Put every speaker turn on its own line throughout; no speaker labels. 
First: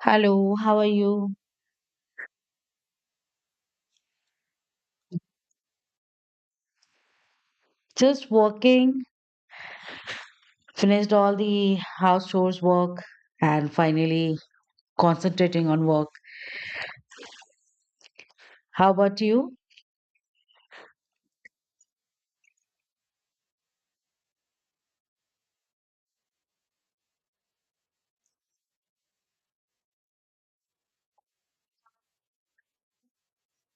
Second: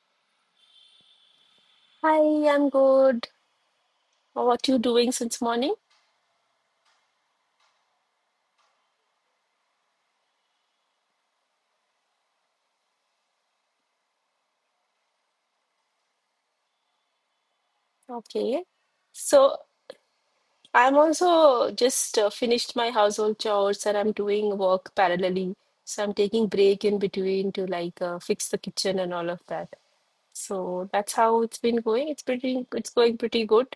Hello, how are you?
Hi, I'm good. What you doing since morning?
Just working, finished all the house chores work, and finally concentrating on work.
Okay.
How about you?
So I'm also just finished my household chores, and I'm doing work parallelly. So I'm taking break in between to fix the kitchen and all of that. So that's how it's been going. It's going pretty good.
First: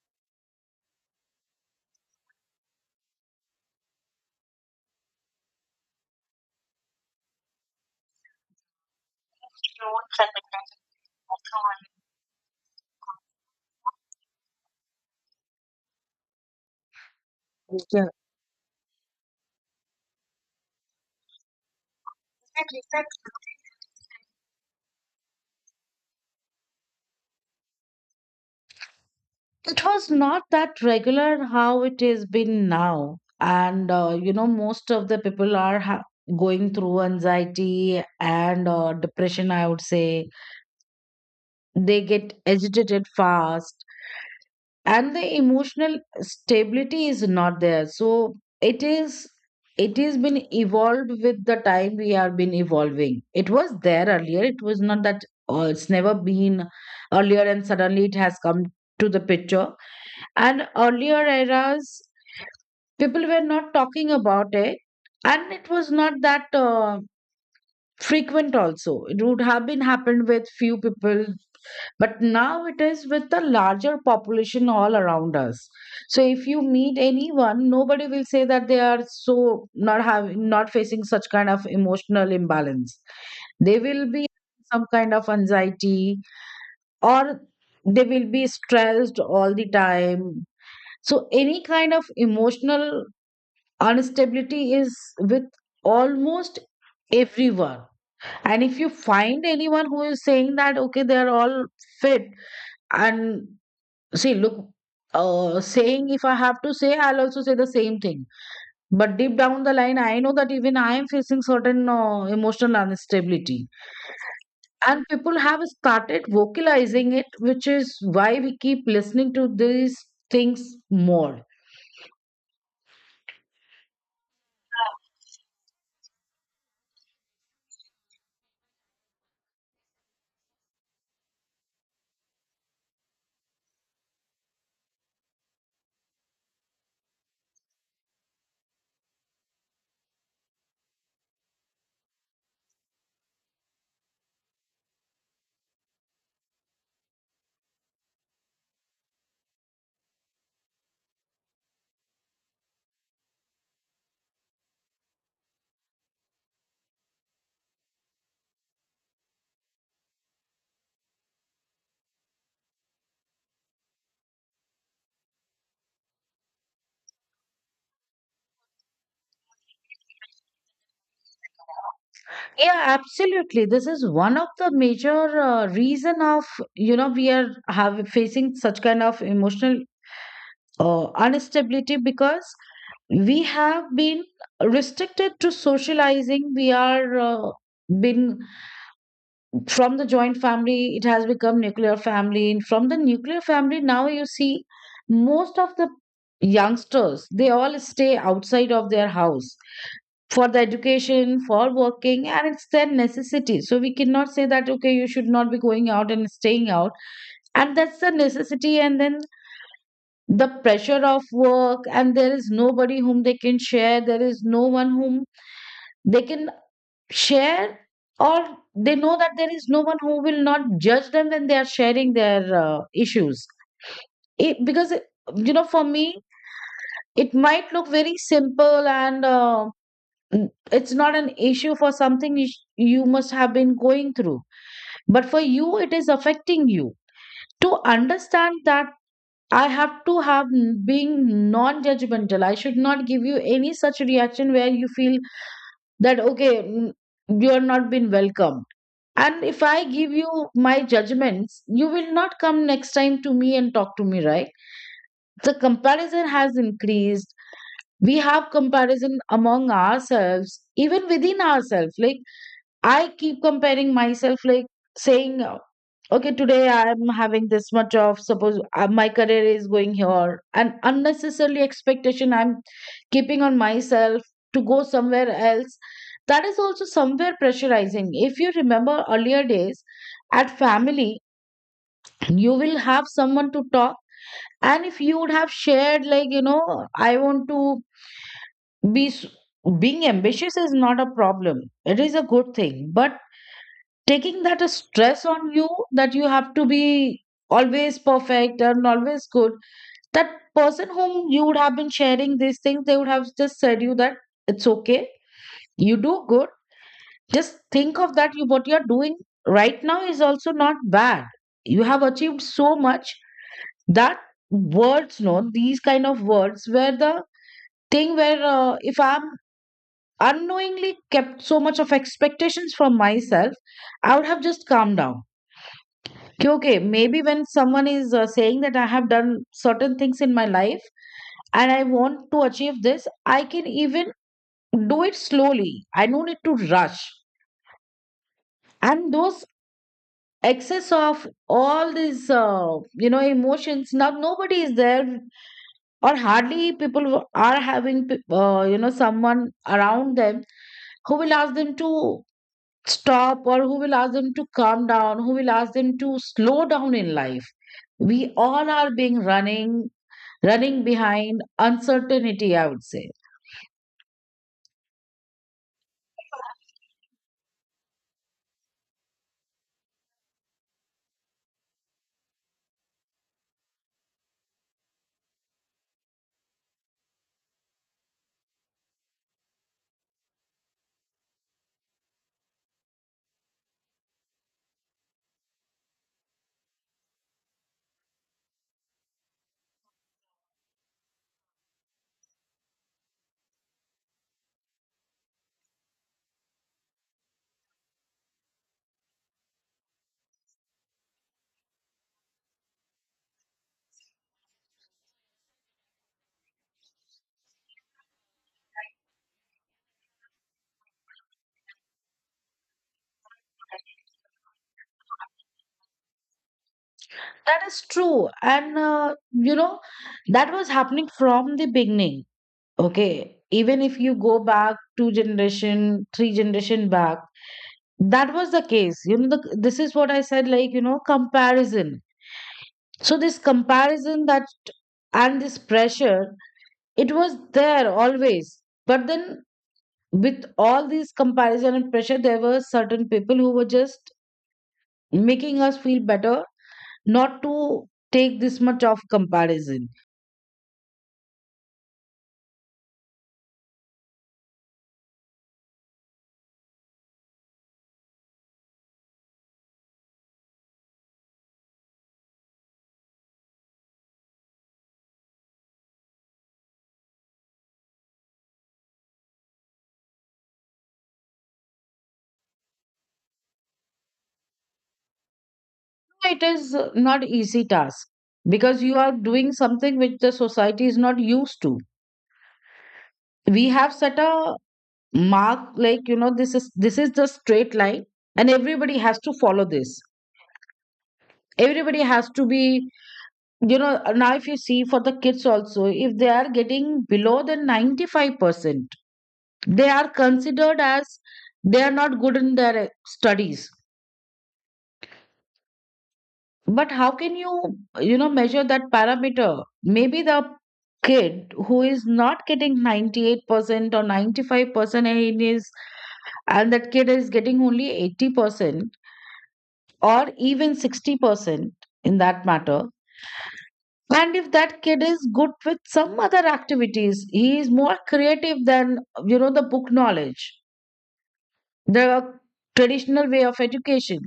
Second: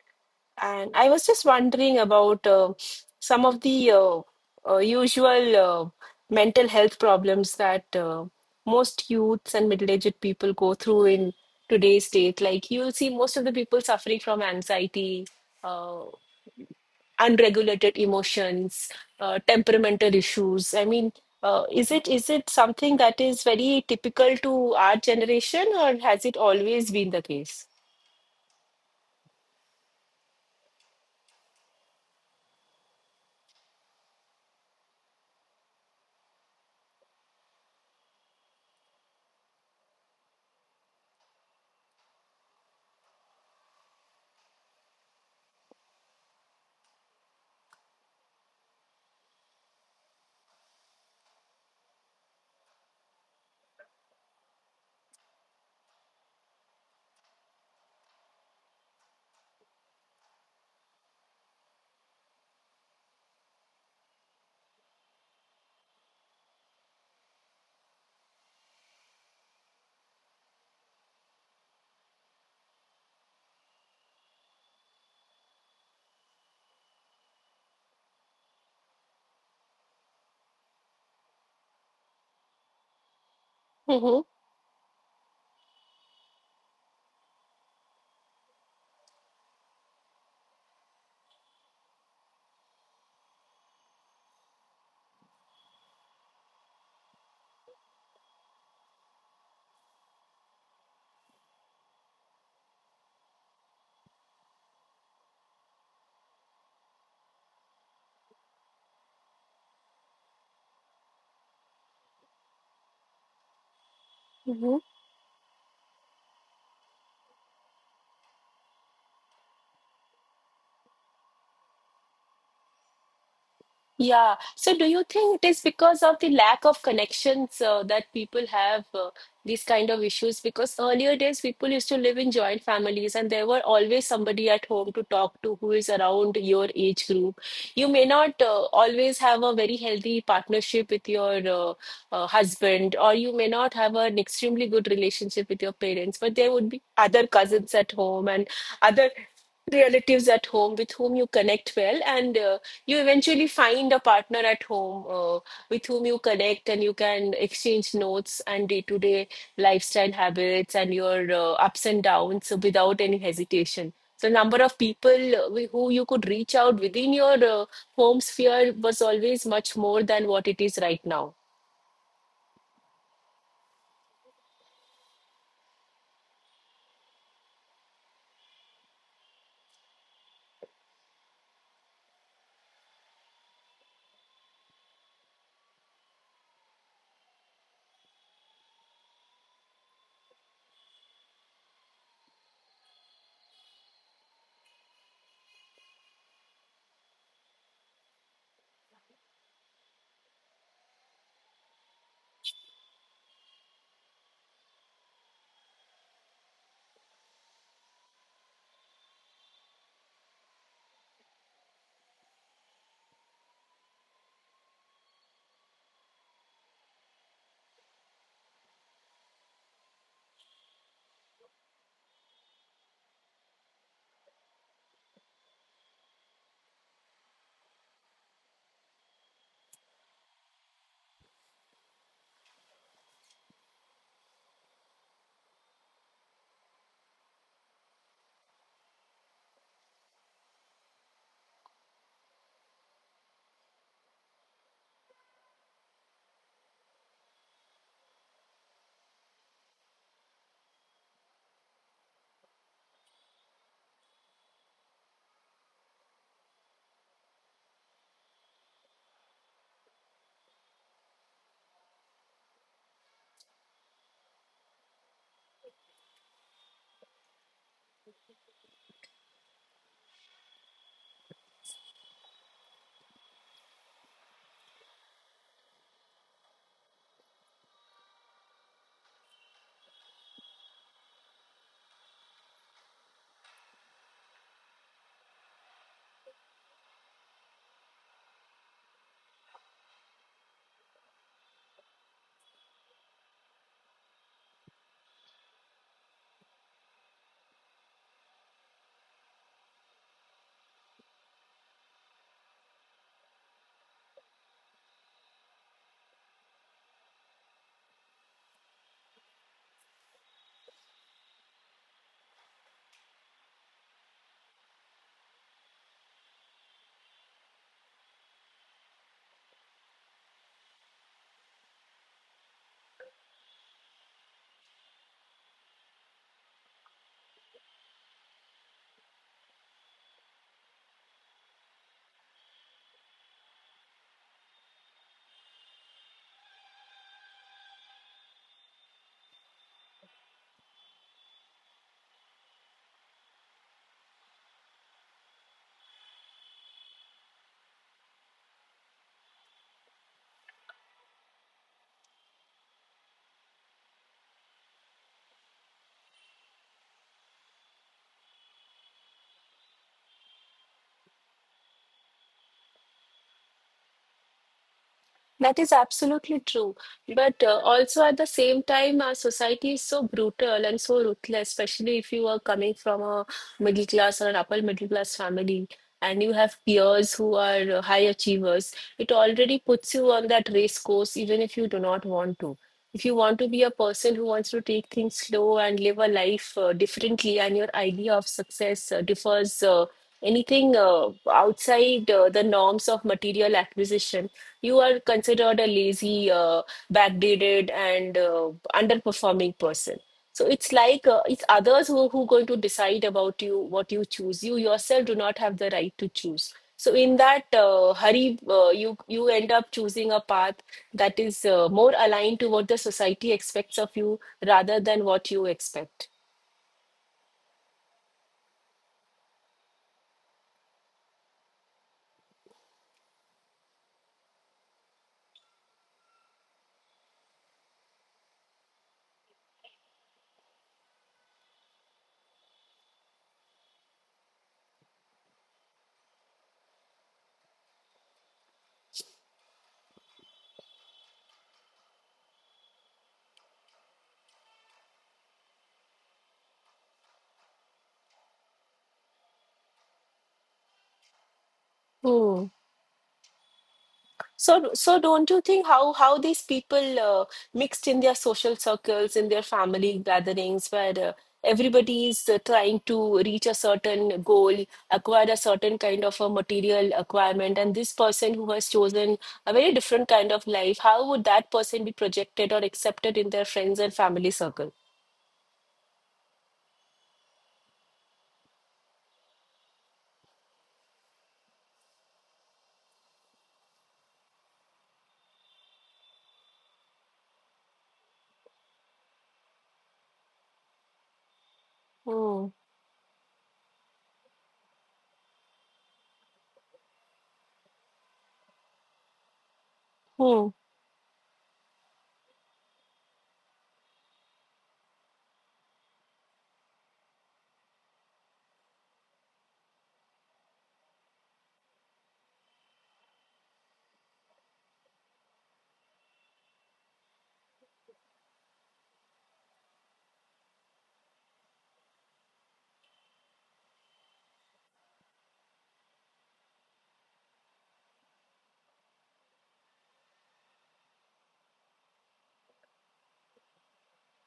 And I was just wondering about some of the usual mental health problems that most youths and middle-aged people go through in today's state. Like you'll see most of the people suffering from anxiety, uh, unregulated
Yeah,
emotions, temperamental issues. I mean, is it something that is very typical to our generation, or has it always been the case?
it was not that regular how it has been now. And you know, most of the people are ha going through anxiety and depression, I would say. They get agitated fast, and the emotional stability is not there. So it is, it has been evolved with the time. We have been evolving. It was there earlier. It was not that, oh, it's never been earlier and suddenly it has come to the picture. And earlier eras, people were not talking about it, and it was not that frequent also. It would have been happened with few people, but now it is with the larger population all around us. So if you meet anyone, nobody will say that they are so not having, not facing such kind of emotional imbalance. They will
Mm-hmm.
be some kind of anxiety, or they will be stressed all the time. So any kind of emotional instability is with almost everyone. And if you find anyone who is saying that, okay, they're all fit, and see, look, saying if I have to say, I'll also say the same thing. But deep down the line, I know that even I am facing certain emotional instability. And people have started vocalizing it, which is why we keep listening to these things more.
Yeah. So do you think it is because of the lack of connections that people have these kind of issues? Because earlier days, people used to live in joint families, and there were always somebody at home to talk to who is around your age group. You may not always have a very healthy partnership with your husband, or you may not have an extremely good relationship with your parents, but there would be other cousins at home and other relatives at home with whom you connect well, and you eventually find a partner at home with whom you connect and you can exchange notes and day-to-day lifestyle habits and your ups and downs without any hesitation. So, number of people who you could reach out within your home sphere was always much more than what it is right now.
Yeah, absolutely. This is one of the major reason of, you know, we are have facing such kind of emotional instability, because we have been restricted to socializing. We are been from the joint family. It has become nuclear family, and from the nuclear family now you see most of the youngsters, they all stay outside of their house for the education, for working, and it's their necessity. So we cannot say that okay, you should not be going out and staying out, and that's the necessity. And then the pressure of work, and there is nobody whom they can share, there is no one whom they can share, or they know that there is no one who will not judge them when they are sharing their issues. It, because you know, for me it might look very simple and it's not an issue for something you must have been going through, but for you it is affecting you. To understand that, I have to being non judgmental. I should not give you any such reaction where you feel that, okay, you are not been welcomed. And if I give you my judgments, you will not come next time to me and talk to me, right? The comparison has increased. We have comparison among ourselves, even within ourselves. Like, I keep comparing myself, like saying, okay, today I'm having this much of, suppose my career is going here, and unnecessarily expectation I'm keeping on myself to go somewhere else. That is also somewhere pressurizing. If you remember earlier days at family, you will have someone to talk. And if you would have shared, like, you know, I want to be s- being ambitious is not a problem, it is a good thing. But taking that a stress on you that you have to be always perfect and always good, that person whom you would have been sharing these things, they would have just said you that it's okay, you do good, just think of that you what you're doing right now is also not bad, you have achieved so much. That words, no, these kind of words were the thing where if I'm unknowingly kept so much of expectations from myself, I would have just calmed down. Okay, okay. Maybe when someone is saying that I have done certain things in my life and I want to achieve this, I can even do it slowly. I don't need to rush. And those excess of all these, you know, emotions. Now nobody is there, or hardly people who are having, you know, someone around them who will ask them to stop, or who will ask them to calm down, who will ask them to slow down in life. We all are being running behind uncertainty, I would say.
That is absolutely true. But also at the same time, our society is so brutal and so ruthless, especially if you are coming from a middle class or an upper middle class family, and you have peers who are high achievers. It already puts you on that race course, even if you do not want to. If you want to be a person who wants to take things slow and live a life differently, and your idea of success differs anything outside the norms of material acquisition, you are considered a lazy, backdated, and underperforming person. So it's like it's others who going to decide about you what you choose. You yourself do not have the right to choose. So in that hurry, you end up choosing a path that is more aligned to what the society expects of you rather than what you expect.
That is true. And, you know, that was happening from the beginning. Okay. Even if you go back two generation, three generation back, that was the case. You know, the, this is what I said, like, you know, comparison. So this comparison that, and this pressure, it was there always. But then with all these comparison and pressure, there were certain people who were just making us feel better, not to take this much of comparison.
Hmm. So, don't you think how these people mixed in their social circles, in their family gatherings, where everybody is trying to reach a certain goal, acquire a certain kind of a material acquirement, and this person who has chosen a very different kind of life, how would that person be projected or accepted in their friends and family circle?
It is not easy task, because you are doing something which the society is not used to. We have set a mark, like you know, this is the straight line, and everybody has to follow this. Everybody has to
Hmm.
be, you know, now if you see for the kids also, if they are getting below the 95%, they are
Hmm.
considered as they are not good in their studies. But how can you, you know, measure that parameter? Maybe the kid who is not getting 98% or 95%, and it is, and that kid is getting only 80% or even 60% in that matter. And if that kid is good with some other activities, he is more creative than, you know, the book knowledge, the traditional way of education,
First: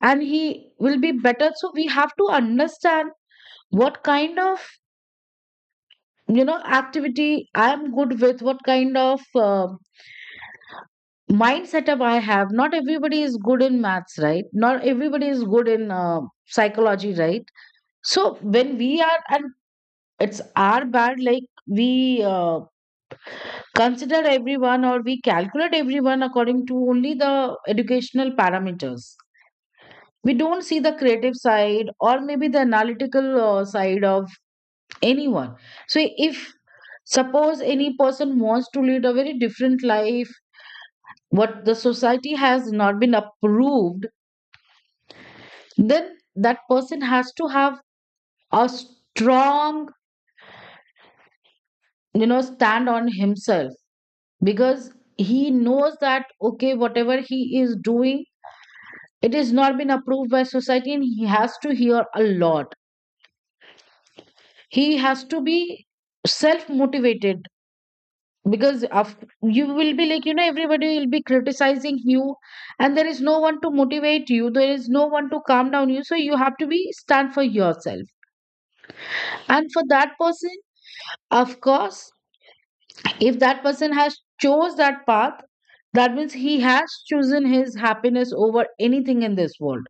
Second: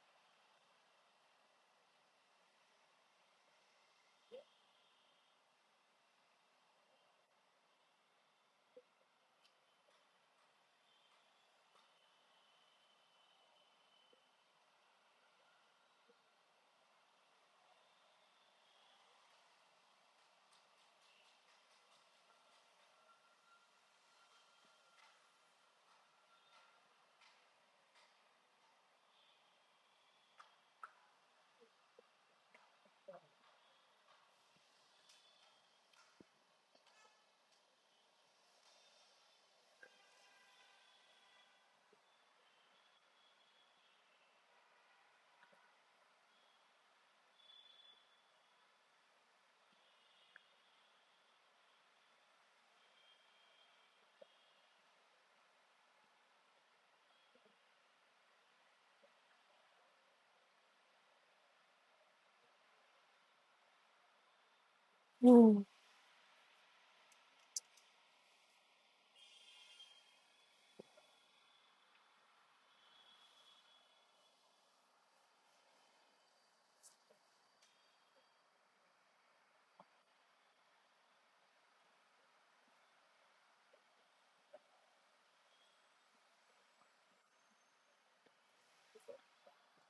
and he will be better. So we have to understand what kind of, you know, activity I am good with, what kind of mind setup I have. Not everybody is good in maths, right? Not everybody is good in psychology, right? So when we are, and it's our bad, like we consider everyone or we calculate everyone according to only the educational parameters. We don't see the creative side or maybe the analytical side of anyone. So if suppose any person wants to lead a very different life, what the society has not been approved, then that person has to have a strong, you know, stand on himself. Because he knows that okay, whatever he is doing, it is not been approved by society, and he has to hear a lot. He has to
Hmm.
be self motivated, because of, you will be, like you know, everybody will be criticizing you, and there is no one to motivate you, there is no one to calm down you. So you have to be stand for yourself. And for that person, of course, if that person has chose that path, that means he has chosen his happiness over anything in this world.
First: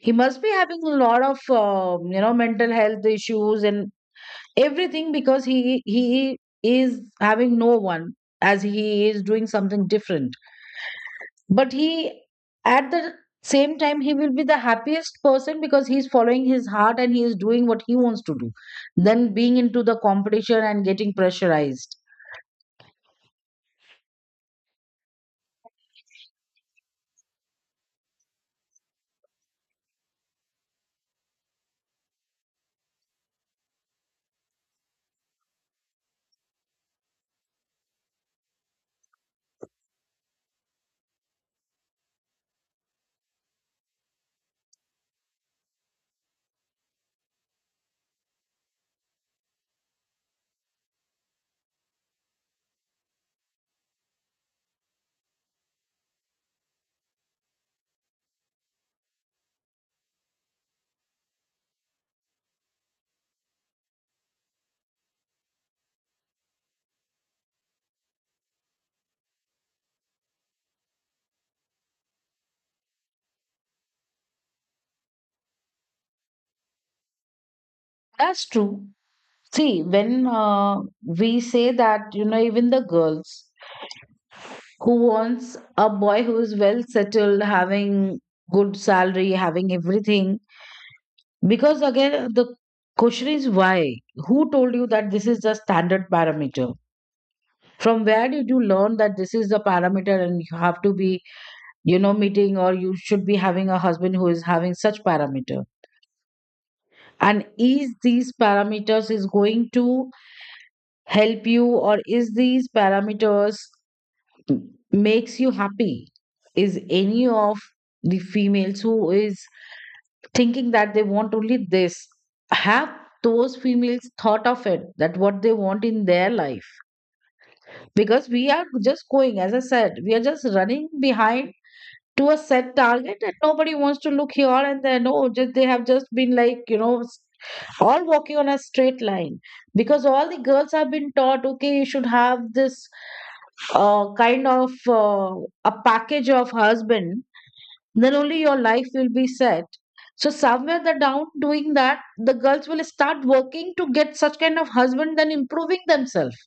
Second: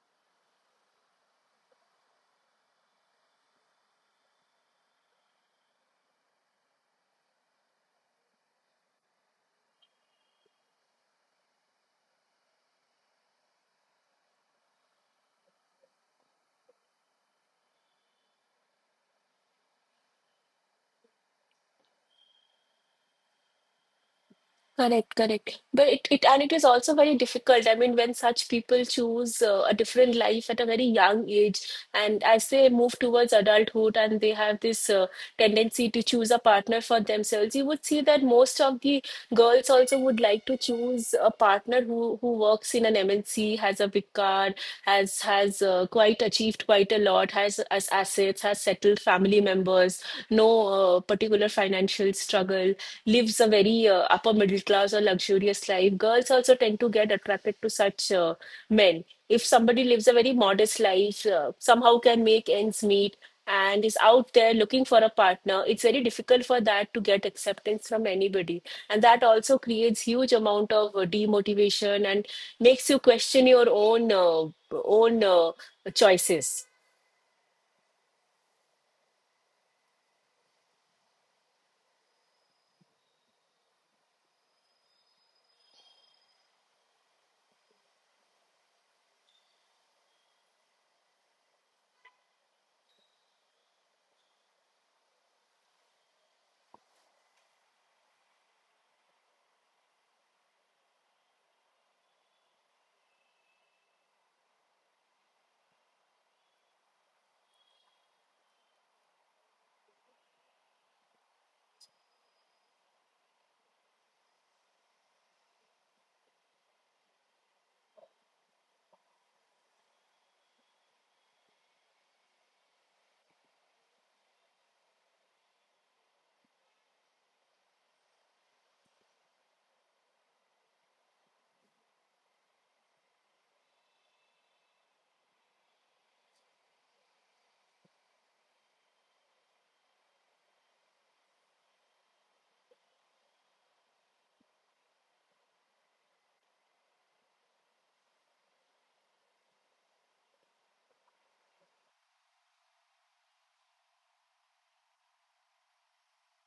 He must be having a lot of you know, mental health issues and everything, because he is having no one, as he is doing something different. But he at the same time he will be the happiest person, because he's following his heart and he is doing what he wants to do. Then being into the competition and getting pressurized.
Correct, correct. But it is also very difficult. I mean, when such people choose a different life at a very young age, and as they move towards adulthood and they have this tendency to choose a partner for themselves, you would see that most of the girls also would like to choose a partner who works in an MNC, has a big car, has quite achieved quite a lot, has assets, has settled family members, no particular financial struggle, lives a very upper middle class or luxurious life. Girls also tend to get attracted to such men. If somebody lives a very modest life, somehow can make ends meet, and is out there looking for a partner, it's very difficult for that to get acceptance from anybody. And that also creates huge amount of demotivation and makes you question your own choices.
That's true. See, when we say that, you know, even the girls who wants a boy who is well settled, having good salary, having everything, because again the question is why. Who told you that this is the standard parameter? From where did you learn that this is the parameter and you have to be, you know, meeting, or you should be having a husband who is having such parameter? And is these parameters is going to help you, or is these parameters makes you happy? Is any of the females who is thinking that they want only this have those females thought of it that what they want in their life? Because we are just going, as I said, we are just running behind to a set target and nobody wants to look here and there. No, just they have just been like, you know, all walking on a straight line, because all the girls have been taught, okay, you should have this kind of uh, a package of husband, then only your life will be set. So somewhere the down doing that, the girls will start working to get such kind of husband then improving themselves.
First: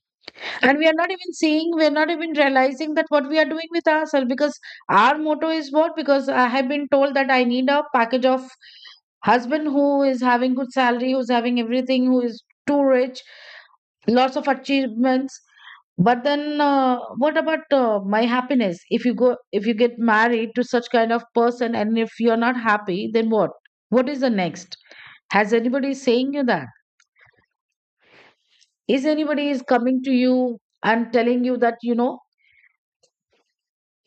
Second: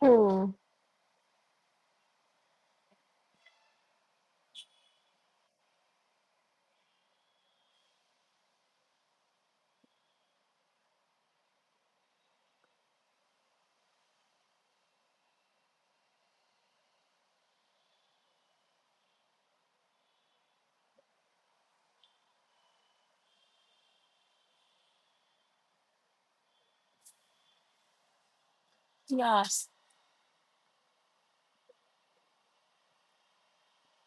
Hmm.
And we are not even seeing, we are not even realizing that what we are doing with ourselves, because our motto is what, because I have been told that I need a package of husband who is having good salary, who's having everything, who is too rich, lots of achievements. But then what about my happiness? If you go, if you get married to such kind of person and if you're not happy, then what? What is the next? Has anybody saying you that, is anybody is
Yes.
coming to you and telling you that, you know,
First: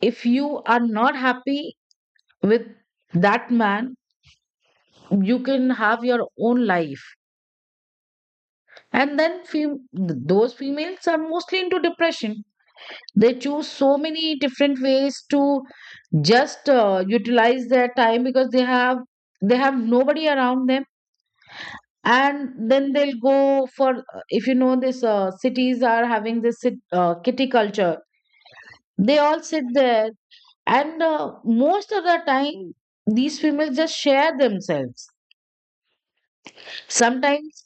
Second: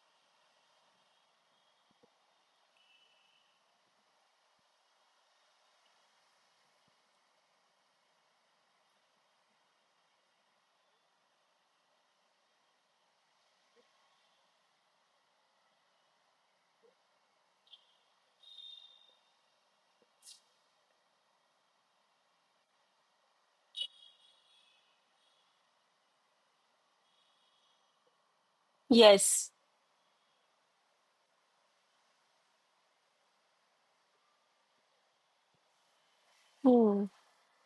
if you are not happy with that man, you can have your own life? And then those females are mostly into depression. They choose so many different ways to just utilize their time because they have, they have nobody around them. And then they'll go for, if you know, this cities are having this kitty culture. They all
Yes.
sit there, and most of the time these females just share themselves.
Hmm.
Sometimes,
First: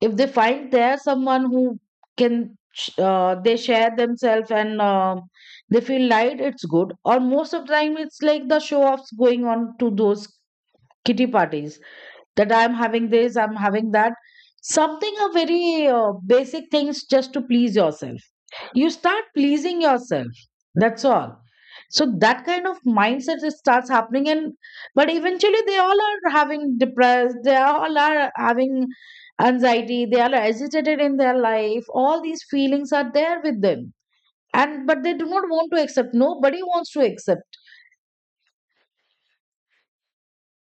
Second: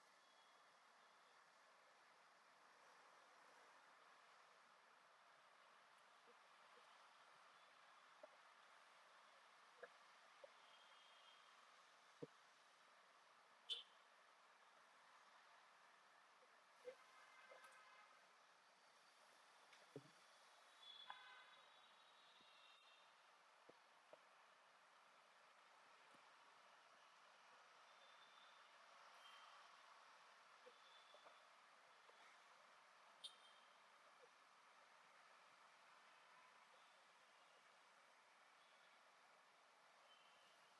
if they find there someone who can, they share themselves, and they feel light, it's good. Or most of the time, it's like the show offs going on to those kitty parties, that I'm having this, I'm having that. Something a very basic things, just to please yourself, you start pleasing yourself, that's all. So that kind of mindset it starts happening, and but eventually they all are having depressed, they all are having anxiety, they are agitated in their life, all these feelings are there with them. And but they do not want to accept, nobody wants to accept.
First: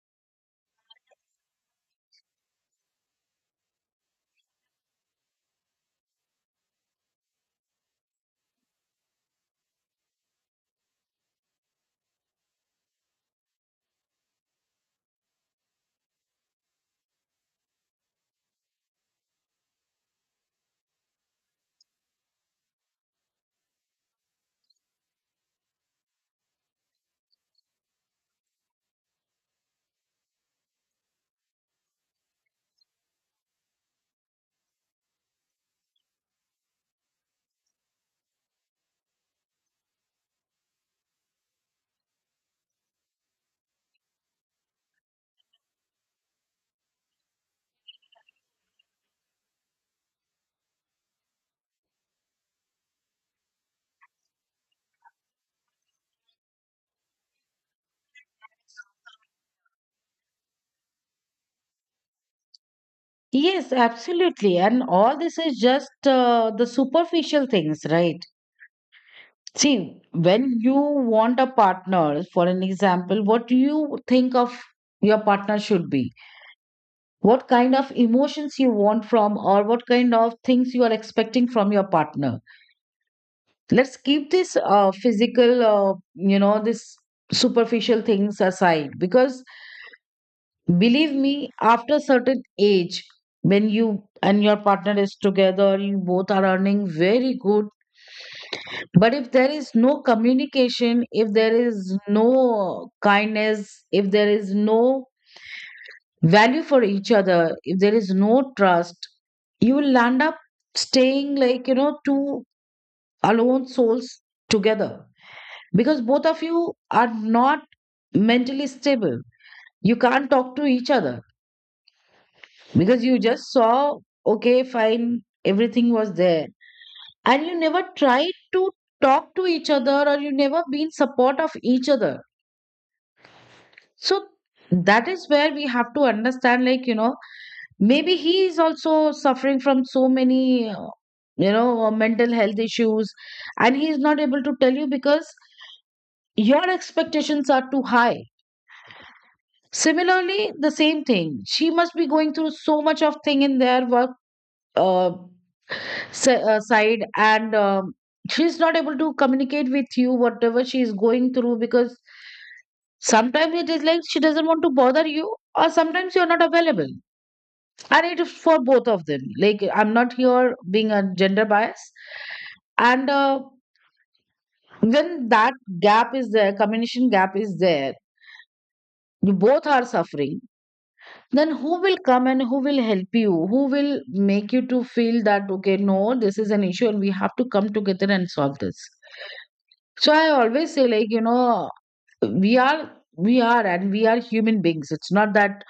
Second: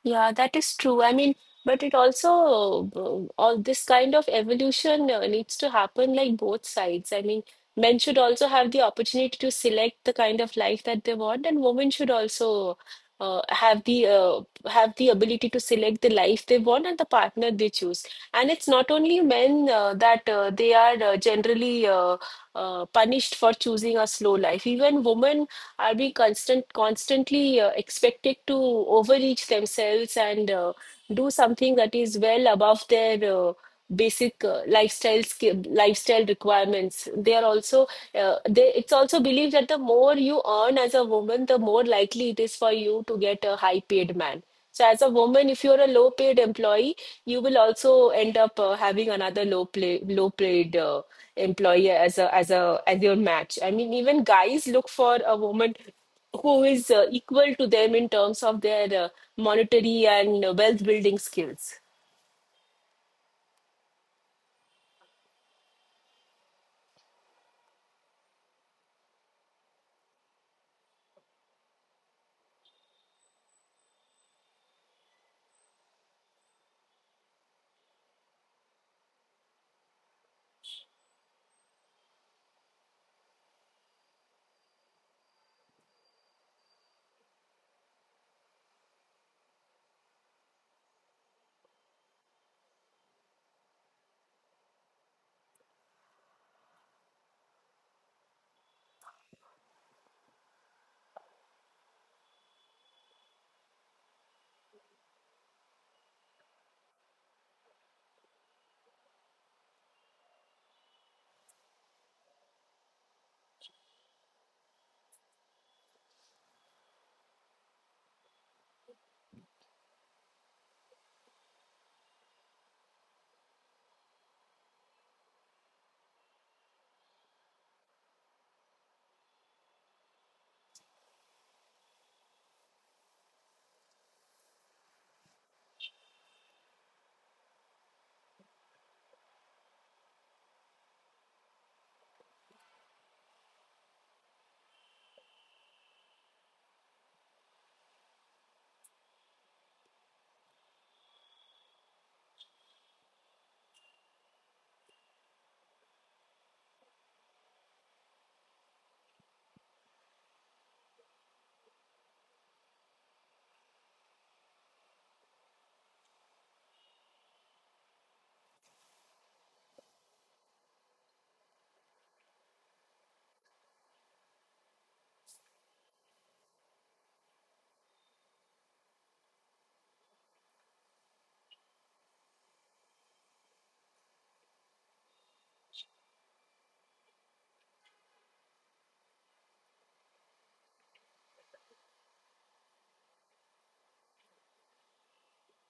Yeah, that is true. I mean, but it also, all this kind of evolution needs to happen like both sides. I mean, men should also have the opportunity to select the kind of life that they want, and women should also uh, have the uh, have the ability to select the life they want and the partner they choose. And it's not only men that they are generally punished for choosing a slow life. Even women are being constantly expected to overreach themselves and do something that is well above their basic lifestyle skill, lifestyle requirements. They are also it's also believed that the more you earn as a woman, the more likely it is for you to get a high paid man. So, as a woman, if you're a low paid employee, you will also end up having another low paid employee as a as a as your match. I mean, even guys look for a woman who is equal to them in terms of their monetary and wealth building skills.
Yes, absolutely. And all this is just the superficial things, right? See, when you want a partner, for an example, what do you think of your partner should be? What kind of emotions you want from, or what kind of things you are expecting from your partner? Let's keep this physical, you know, this superficial things aside, because believe me, after a certain age, when you and your partner is together, you both are earning very good. But if there is no communication, if there is no kindness, if there is no value for each other, if there is no trust, you will end up staying like, you know, two alone souls together, because both of you are not mentally stable. You can't talk to each other because you just saw, okay, fine, everything was there. And you never tried to talk to each other, or you never been support of each other. So that is where we have to understand, like, you know, maybe he is also suffering from so many, you know, mental health issues, and he is not able to tell you because your expectations are too high. Similarly, the same thing. She must be going through so much of thing in their work uh, side, and she's not able to communicate with you whatever she is going through, because sometimes it is like she doesn't want to bother you, or sometimes you're not available. And it is for both of them, like I'm not here being a gender bias. And when that gap is there, communication gap is there, you both are suffering. Then who will come and who will help you, who will make you to feel that, okay, no, this is an issue and we have to come together and solve this? So I always say, like, you know, we are we are human beings. It's not that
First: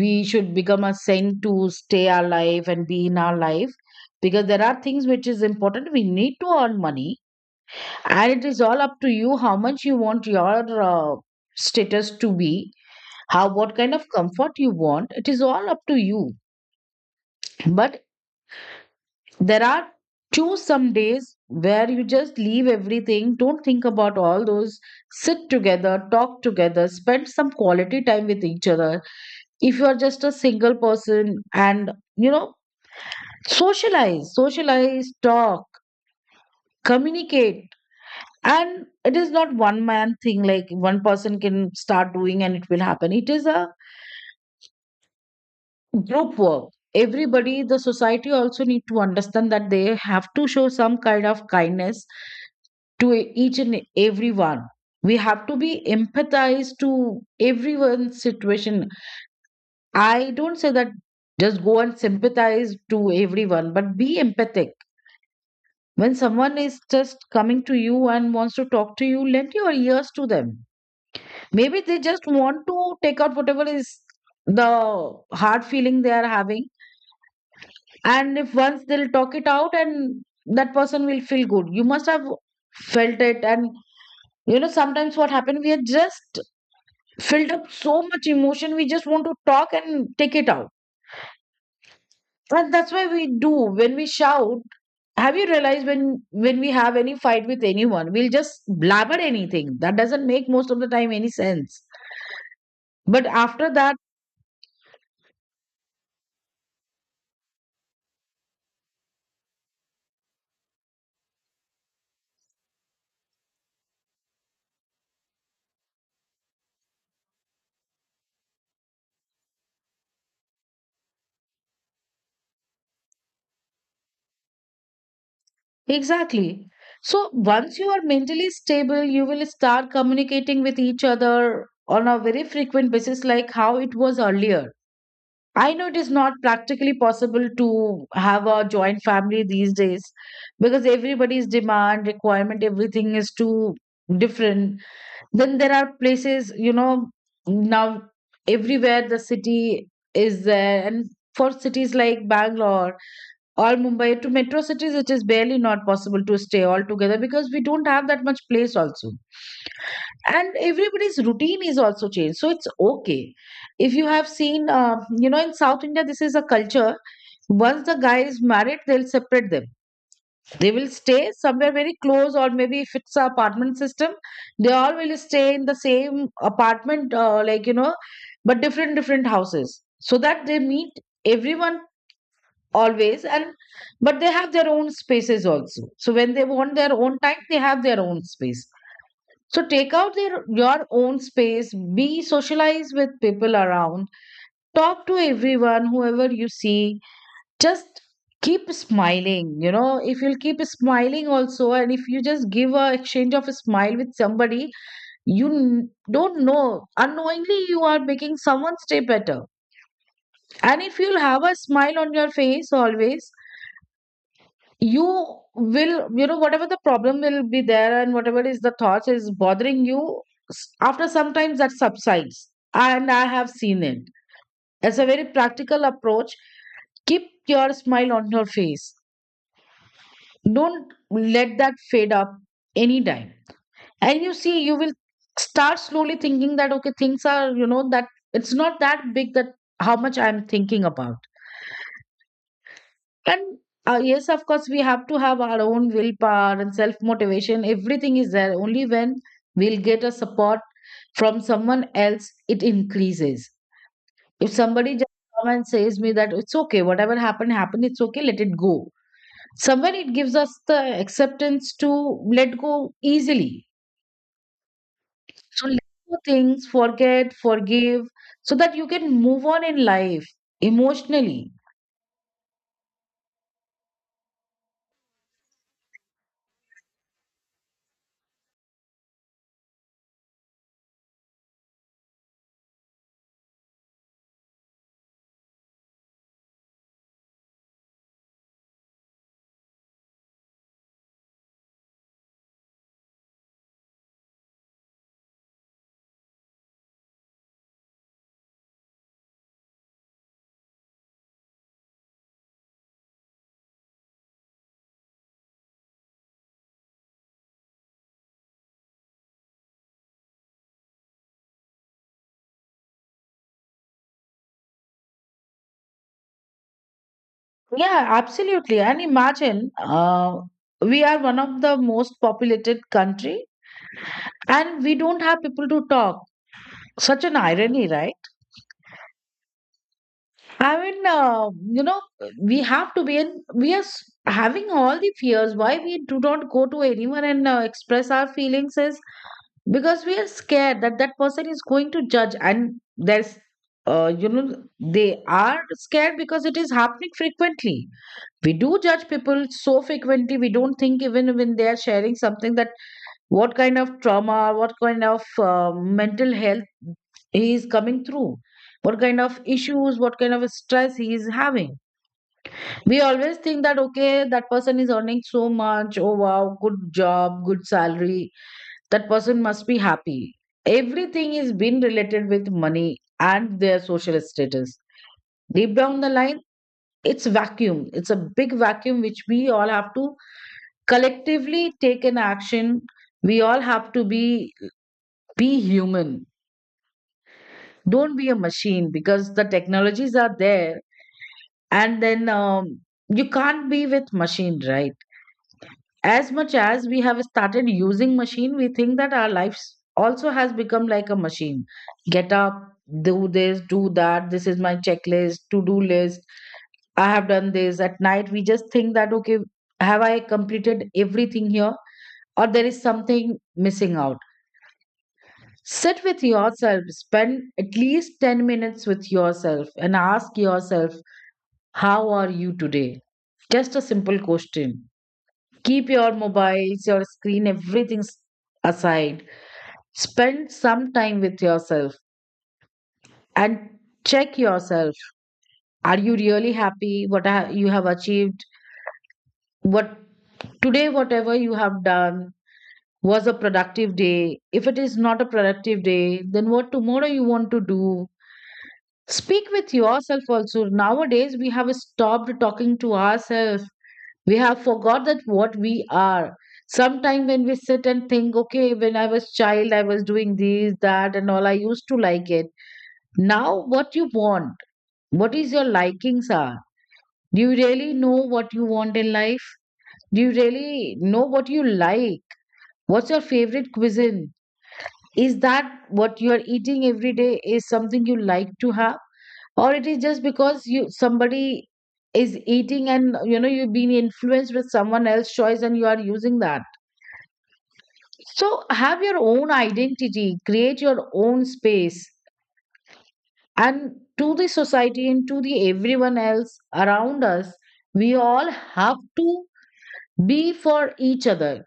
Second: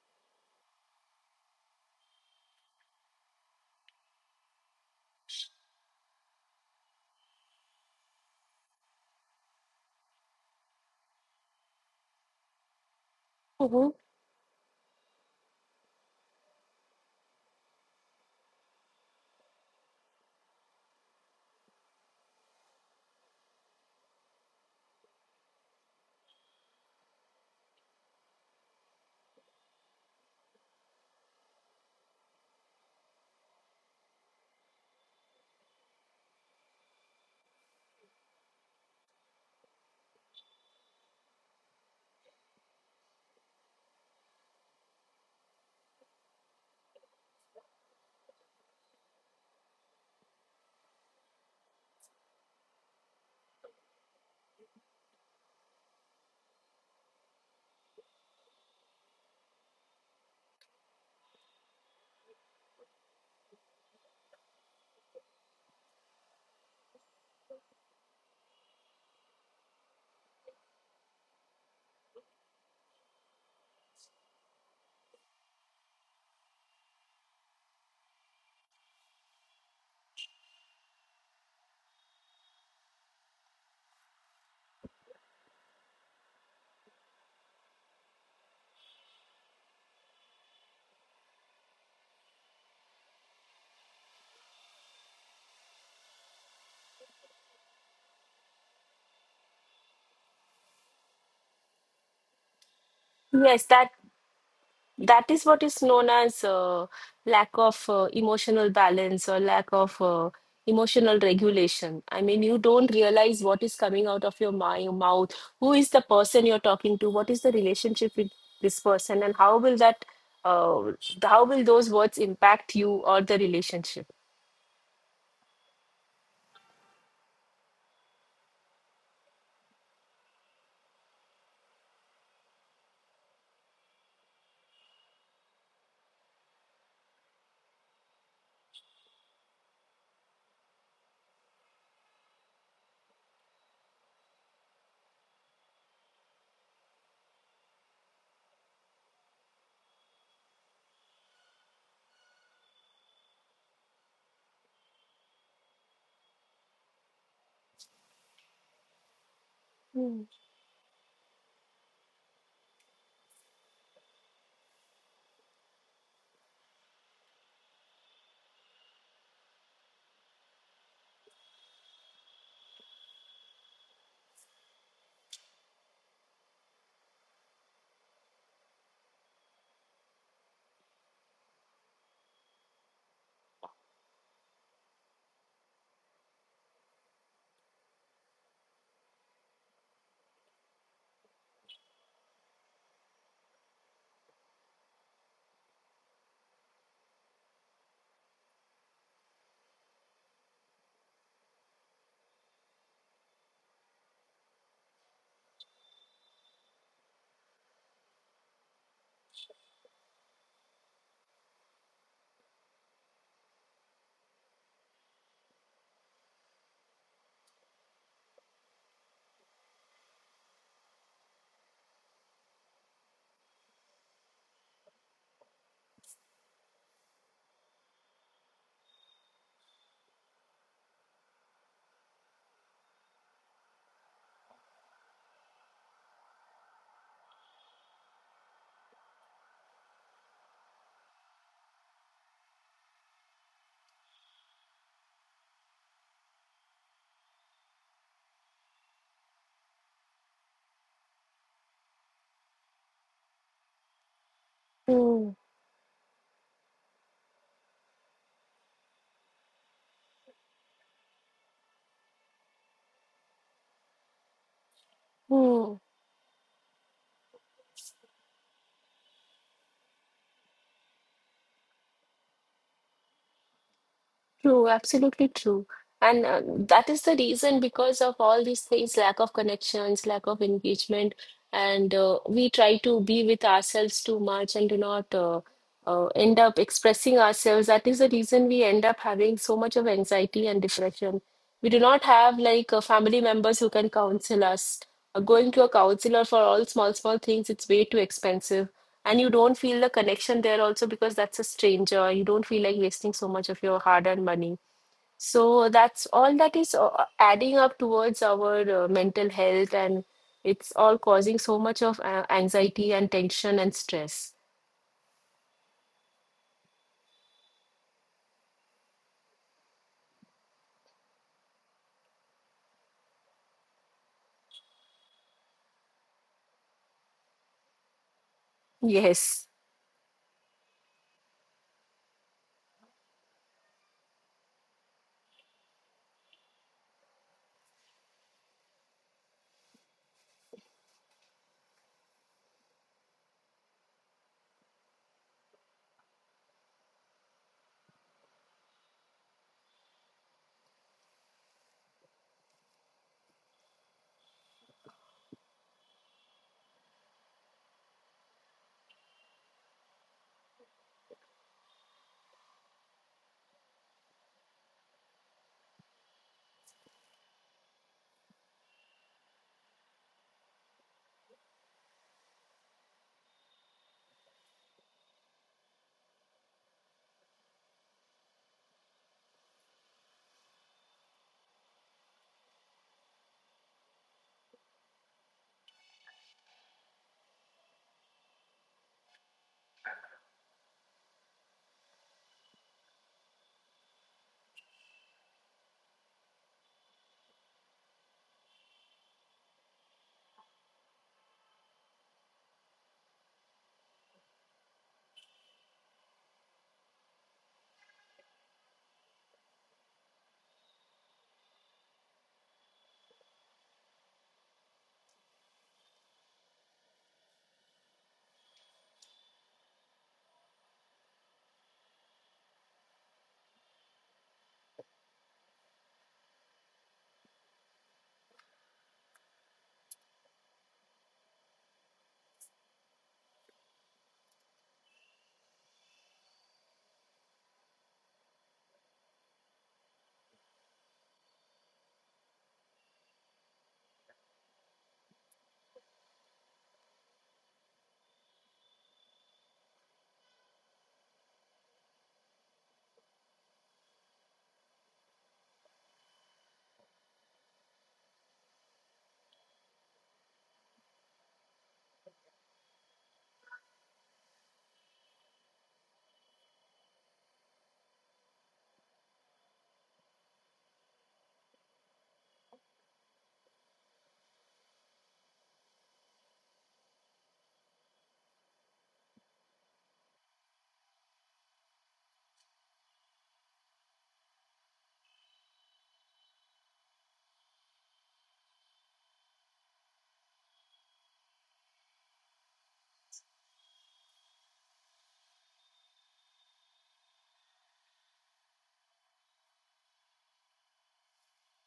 we should become a saint to stay alive and be in our life, because there are things which is important, we need to earn money. And it is all up to you how much you want your status to be, how, what
Mhm.
kind of comfort you want, it is all up to you. But there are, choose some days where you just leave everything, don't think about all those, sit together, talk together, spend some quality time with each other. If you are just a single person and, you know, socialize, socialize, talk, communicate. And it is not one man thing, like one person can start doing and it will happen. It is a group work. Everybody, the society also need to understand that they have to show some kind of kindness to each and everyone. We have to be empathized to everyone's situation. I don't say that just go and sympathize to everyone, but be empathic. When someone is just coming to you and wants to talk to you, lend your ears to them. Maybe they just want to take out whatever is the hard feeling they are having. And if once they'll talk it out, and that person will feel good. You must have felt it. And, you know, sometimes what happened, we are just filled up so much emotion, we just want to talk and take it out. And that's why we do when we shout. Have you realized when we have any fight with anyone, we'll just blabber anything that doesn't make most of the time any sense, but
Yes,
after
that
that,
That is what is known as lack of emotional balance or lack of emotional regulation. I mean, you don't realize what is coming out of your mouth, who is the person you're talking to, what is the relationship with this person, and how will that, uh, how will those words impact you or the relationship?
exactly. So once you are mentally stable, you will start communicating with each other on a very frequent basis, like how it was earlier. I know it is not practically possible to have a joint family these days, because everybody's demand, requirement, everything is too different. Then there are places, you know, now, everywhere the city is there, and for cities like Bangalore or Mumbai to metro cities, it is barely not possible to stay altogether because we don't have that much place also.
Hmm.
And everybody's routine is also changed, so it's okay. If you have seen, you know, in South India, this is a culture. Once the guy is married, they'll separate them. They will stay somewhere very close, or maybe if it's a apartment system, they all will stay in the same apartment, like you know, but different different houses, so that they meet everyone always. And but they have their own spaces also, so when they want their own time, they have their own space. So take out their, your own space, be socialize with people around, talk to everyone, whoever you see, just keep smiling. You know, if you'll keep smiling also, and if you just give a exchange of a smile with somebody, you don't know, unknowingly you are making someone's day better. And if you'll have a smile on your face always, you will, you know, whatever the problem will be there and whatever is the thoughts is bothering you, after sometimes that subsides. And I have seen it, it's a very practical approach. Keep your smile on your face, don't let that fade up anytime. And you see, you will start slowly thinking that, okay, things are, you know, that it's not that big that how much I'm thinking about. And yes, of course, we have to have our own willpower and self motivation. Everything is there. Only when we'll get a support from someone else, it increases. If somebody just
Hmm.
come and says me that it's okay, whatever happened, happened, it's okay, let it go. Somewhere it gives us the acceptance to let go easily. So
Hmm.
let go things, forget, forgive, so that you can move on in life emotionally.
True, absolutely true. And that is the reason, because of all these things, lack of connections, lack of engagement, and we try to be with ourselves too much and do not end up expressing ourselves. That is the reason we end up having so much of anxiety and depression. We do not have like family members who can counsel us. Going to a counselor for all small, small things, it's way too expensive. And you don't feel the connection there also, because that's a stranger. You don't feel like wasting so much of your hard-earned money. So that's all that is adding up towards our mental health, and it's all causing so much of anxiety and tension and stress.
Yeah, absolutely. And imagine, we are one of the most populated country and we don't have people to talk. Such an irony, right?
Yes.
I mean, you know, we have to be in, we are s- having all the fears. Why we do not go to anyone and express our feelings is because we are scared that that person is going to judge. And there's you know, they are scared because it is happening frequently. We do judge people so frequently, we don't think even when they are sharing something that what kind of trauma, what kind of mental health he is coming through, what kind of issues, what kind of stress he is having. We always think that, okay, that person is earning so much, oh wow, good job, good salary, that person must be happy. Everything is being related with money and their social status. Deep down the line, it's vacuum. It's a big vacuum which we all have to collectively take an action. We all have to be human. Don't be a machine, because the technologies are there, and then you can't be with machine, right? As much as we have started using machine, we think that our lives also has become like a machine. Get up, do this, do that, this is my checklist, to do list. I have done this. At night we just think that, okay, have I completed everything here, or there is something missing out. Sit with yourself, spend at least 10 minutes with yourself and ask yourself, how are you today? Just a simple question. Keep your mobiles, your screen, everything aside. Spend some time with yourself and check yourself. Are you really happy? What you have achieved? What today, whatever you have done, was a productive day? If it is not a productive day, then what tomorrow you want to do? Speak with yourself also. Nowadays, we have stopped talking to ourselves. We have forgot that what we are. Sometime when we sit and think, okay, when I was child, I was doing this, that, and all, I used to like it. Now, what you want? What is your likings are? Do you really know what you want in life? Do you really know what you like? What's your favorite cuisine? Is that what you are eating every day? Is something you like to have? Or it is just because you, somebody is eating and you know you've been influenced with someone else's choice and you are using that. So have your own identity, create your own space. And to the society and to the everyone else around us, we all have to be for each other.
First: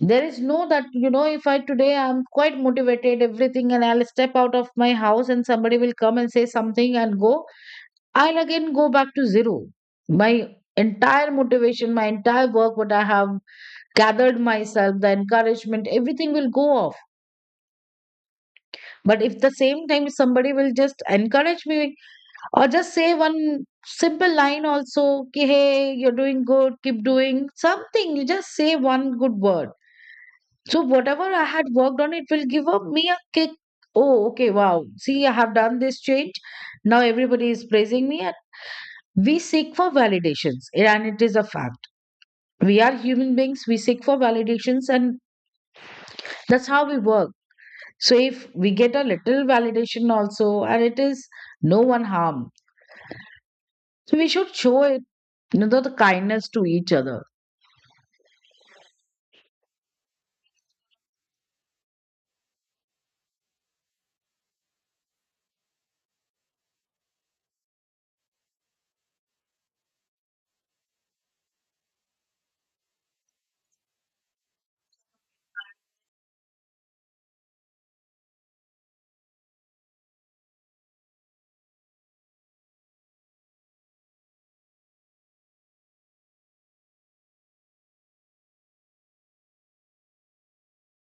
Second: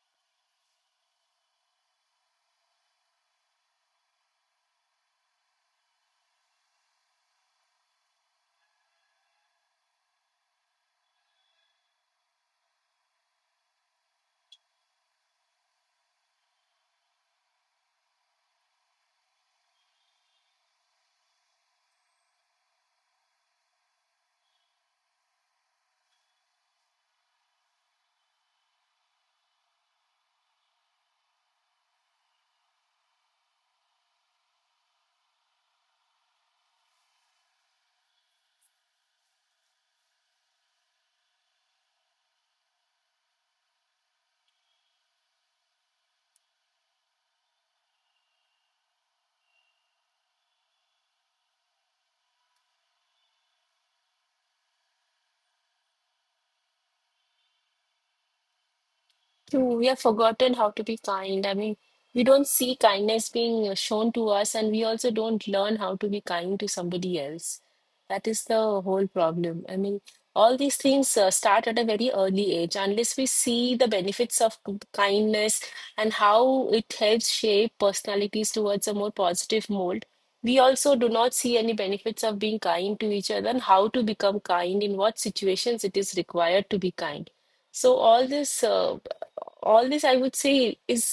There is no that, you know, if I today I'm quite motivated, everything, and I'll step out of my house and somebody will come and say something and go, I'll again go back to zero. My entire motivation, my entire work, what I have gathered myself, the encouragement, everything will go off. But if the same time somebody will just encourage me or just say one simple line also, ki, hey, you're doing good, keep doing something, you just say one good word. So whatever I had worked on, it will give up me a kick. Oh, okay, wow. See, I have done this change, now everybody is praising me. And we seek for validations, and it is a fact. We are human beings, we seek for validations, and that's how we work. So if we get a little validation also, and it is no one harm. So we should show it, you know, the kindness to each other.
True, we have forgotten how to be kind. I mean, we don't see kindness being shown to us, and we also don't learn how to be kind to somebody else. That is the whole problem. I mean, all these things start at a very early age. Unless we see the benefits of kindness and how it helps shape personalities towards a more positive mold, we also do not see any benefits of being kind to each other and how to become kind, in what situations it is required to be kind. So all this I would say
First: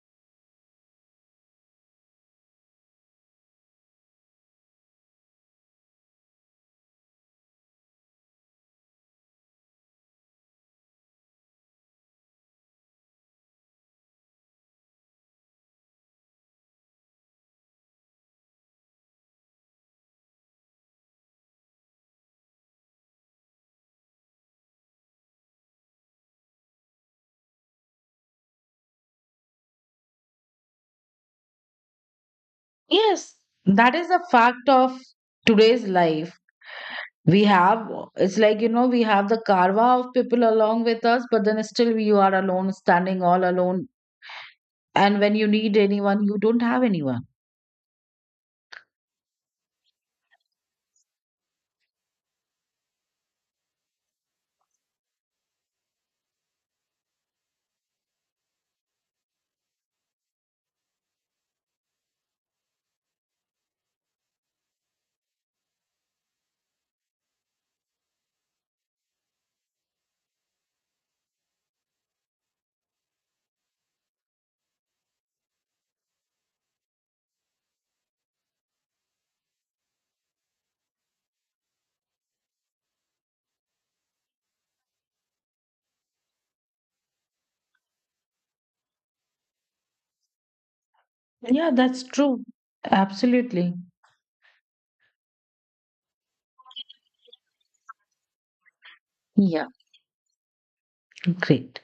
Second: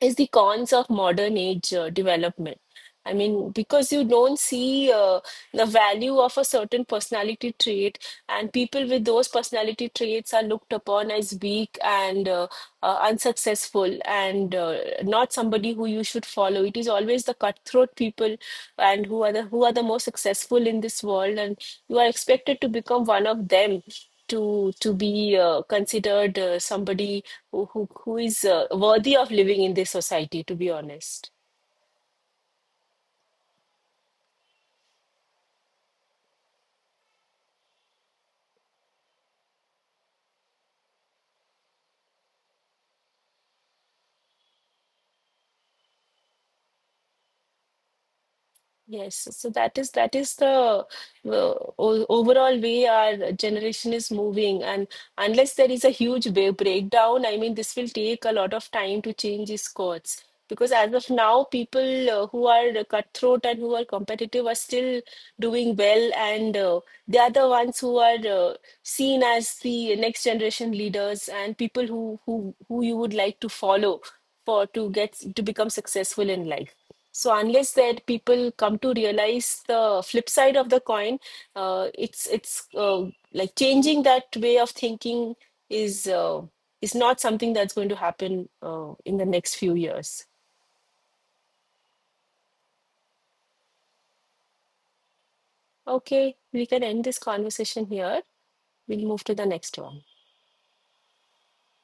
is the cons of modern age development. I mean, because you don't see the value of a certain personality trait, and people with those personality traits are looked upon as weak and unsuccessful and not somebody who you should follow. It is always the cutthroat people and who are the most successful in this world, and you are expected to become one of them to to be considered somebody who is worthy of living in this society, to be honest.
Yes, that is a fact of today's life. We have, it's like, you know, we have the karma of people along with us, but then still you are alone, standing all alone. And when you need anyone, you don't have anyone.
Yes, so that is the overall way our generation is moving, and unless there is a huge breakdown, I mean, this will take a lot of time to change its course. Because as of now, people who are cutthroat and who are competitive are still doing well, and they are the ones who are seen as the next generation leaders and people who you would like to follow for to get to become successful in life. So unless that people come to realize the flip side of the coin, it's like changing that way of thinking is uh, is not something that's going to happen in the next few years.
Yeah, that's true. Absolutely.
Okay, we can end this conversation here. We'll move to the
Yeah.
next one.
Great.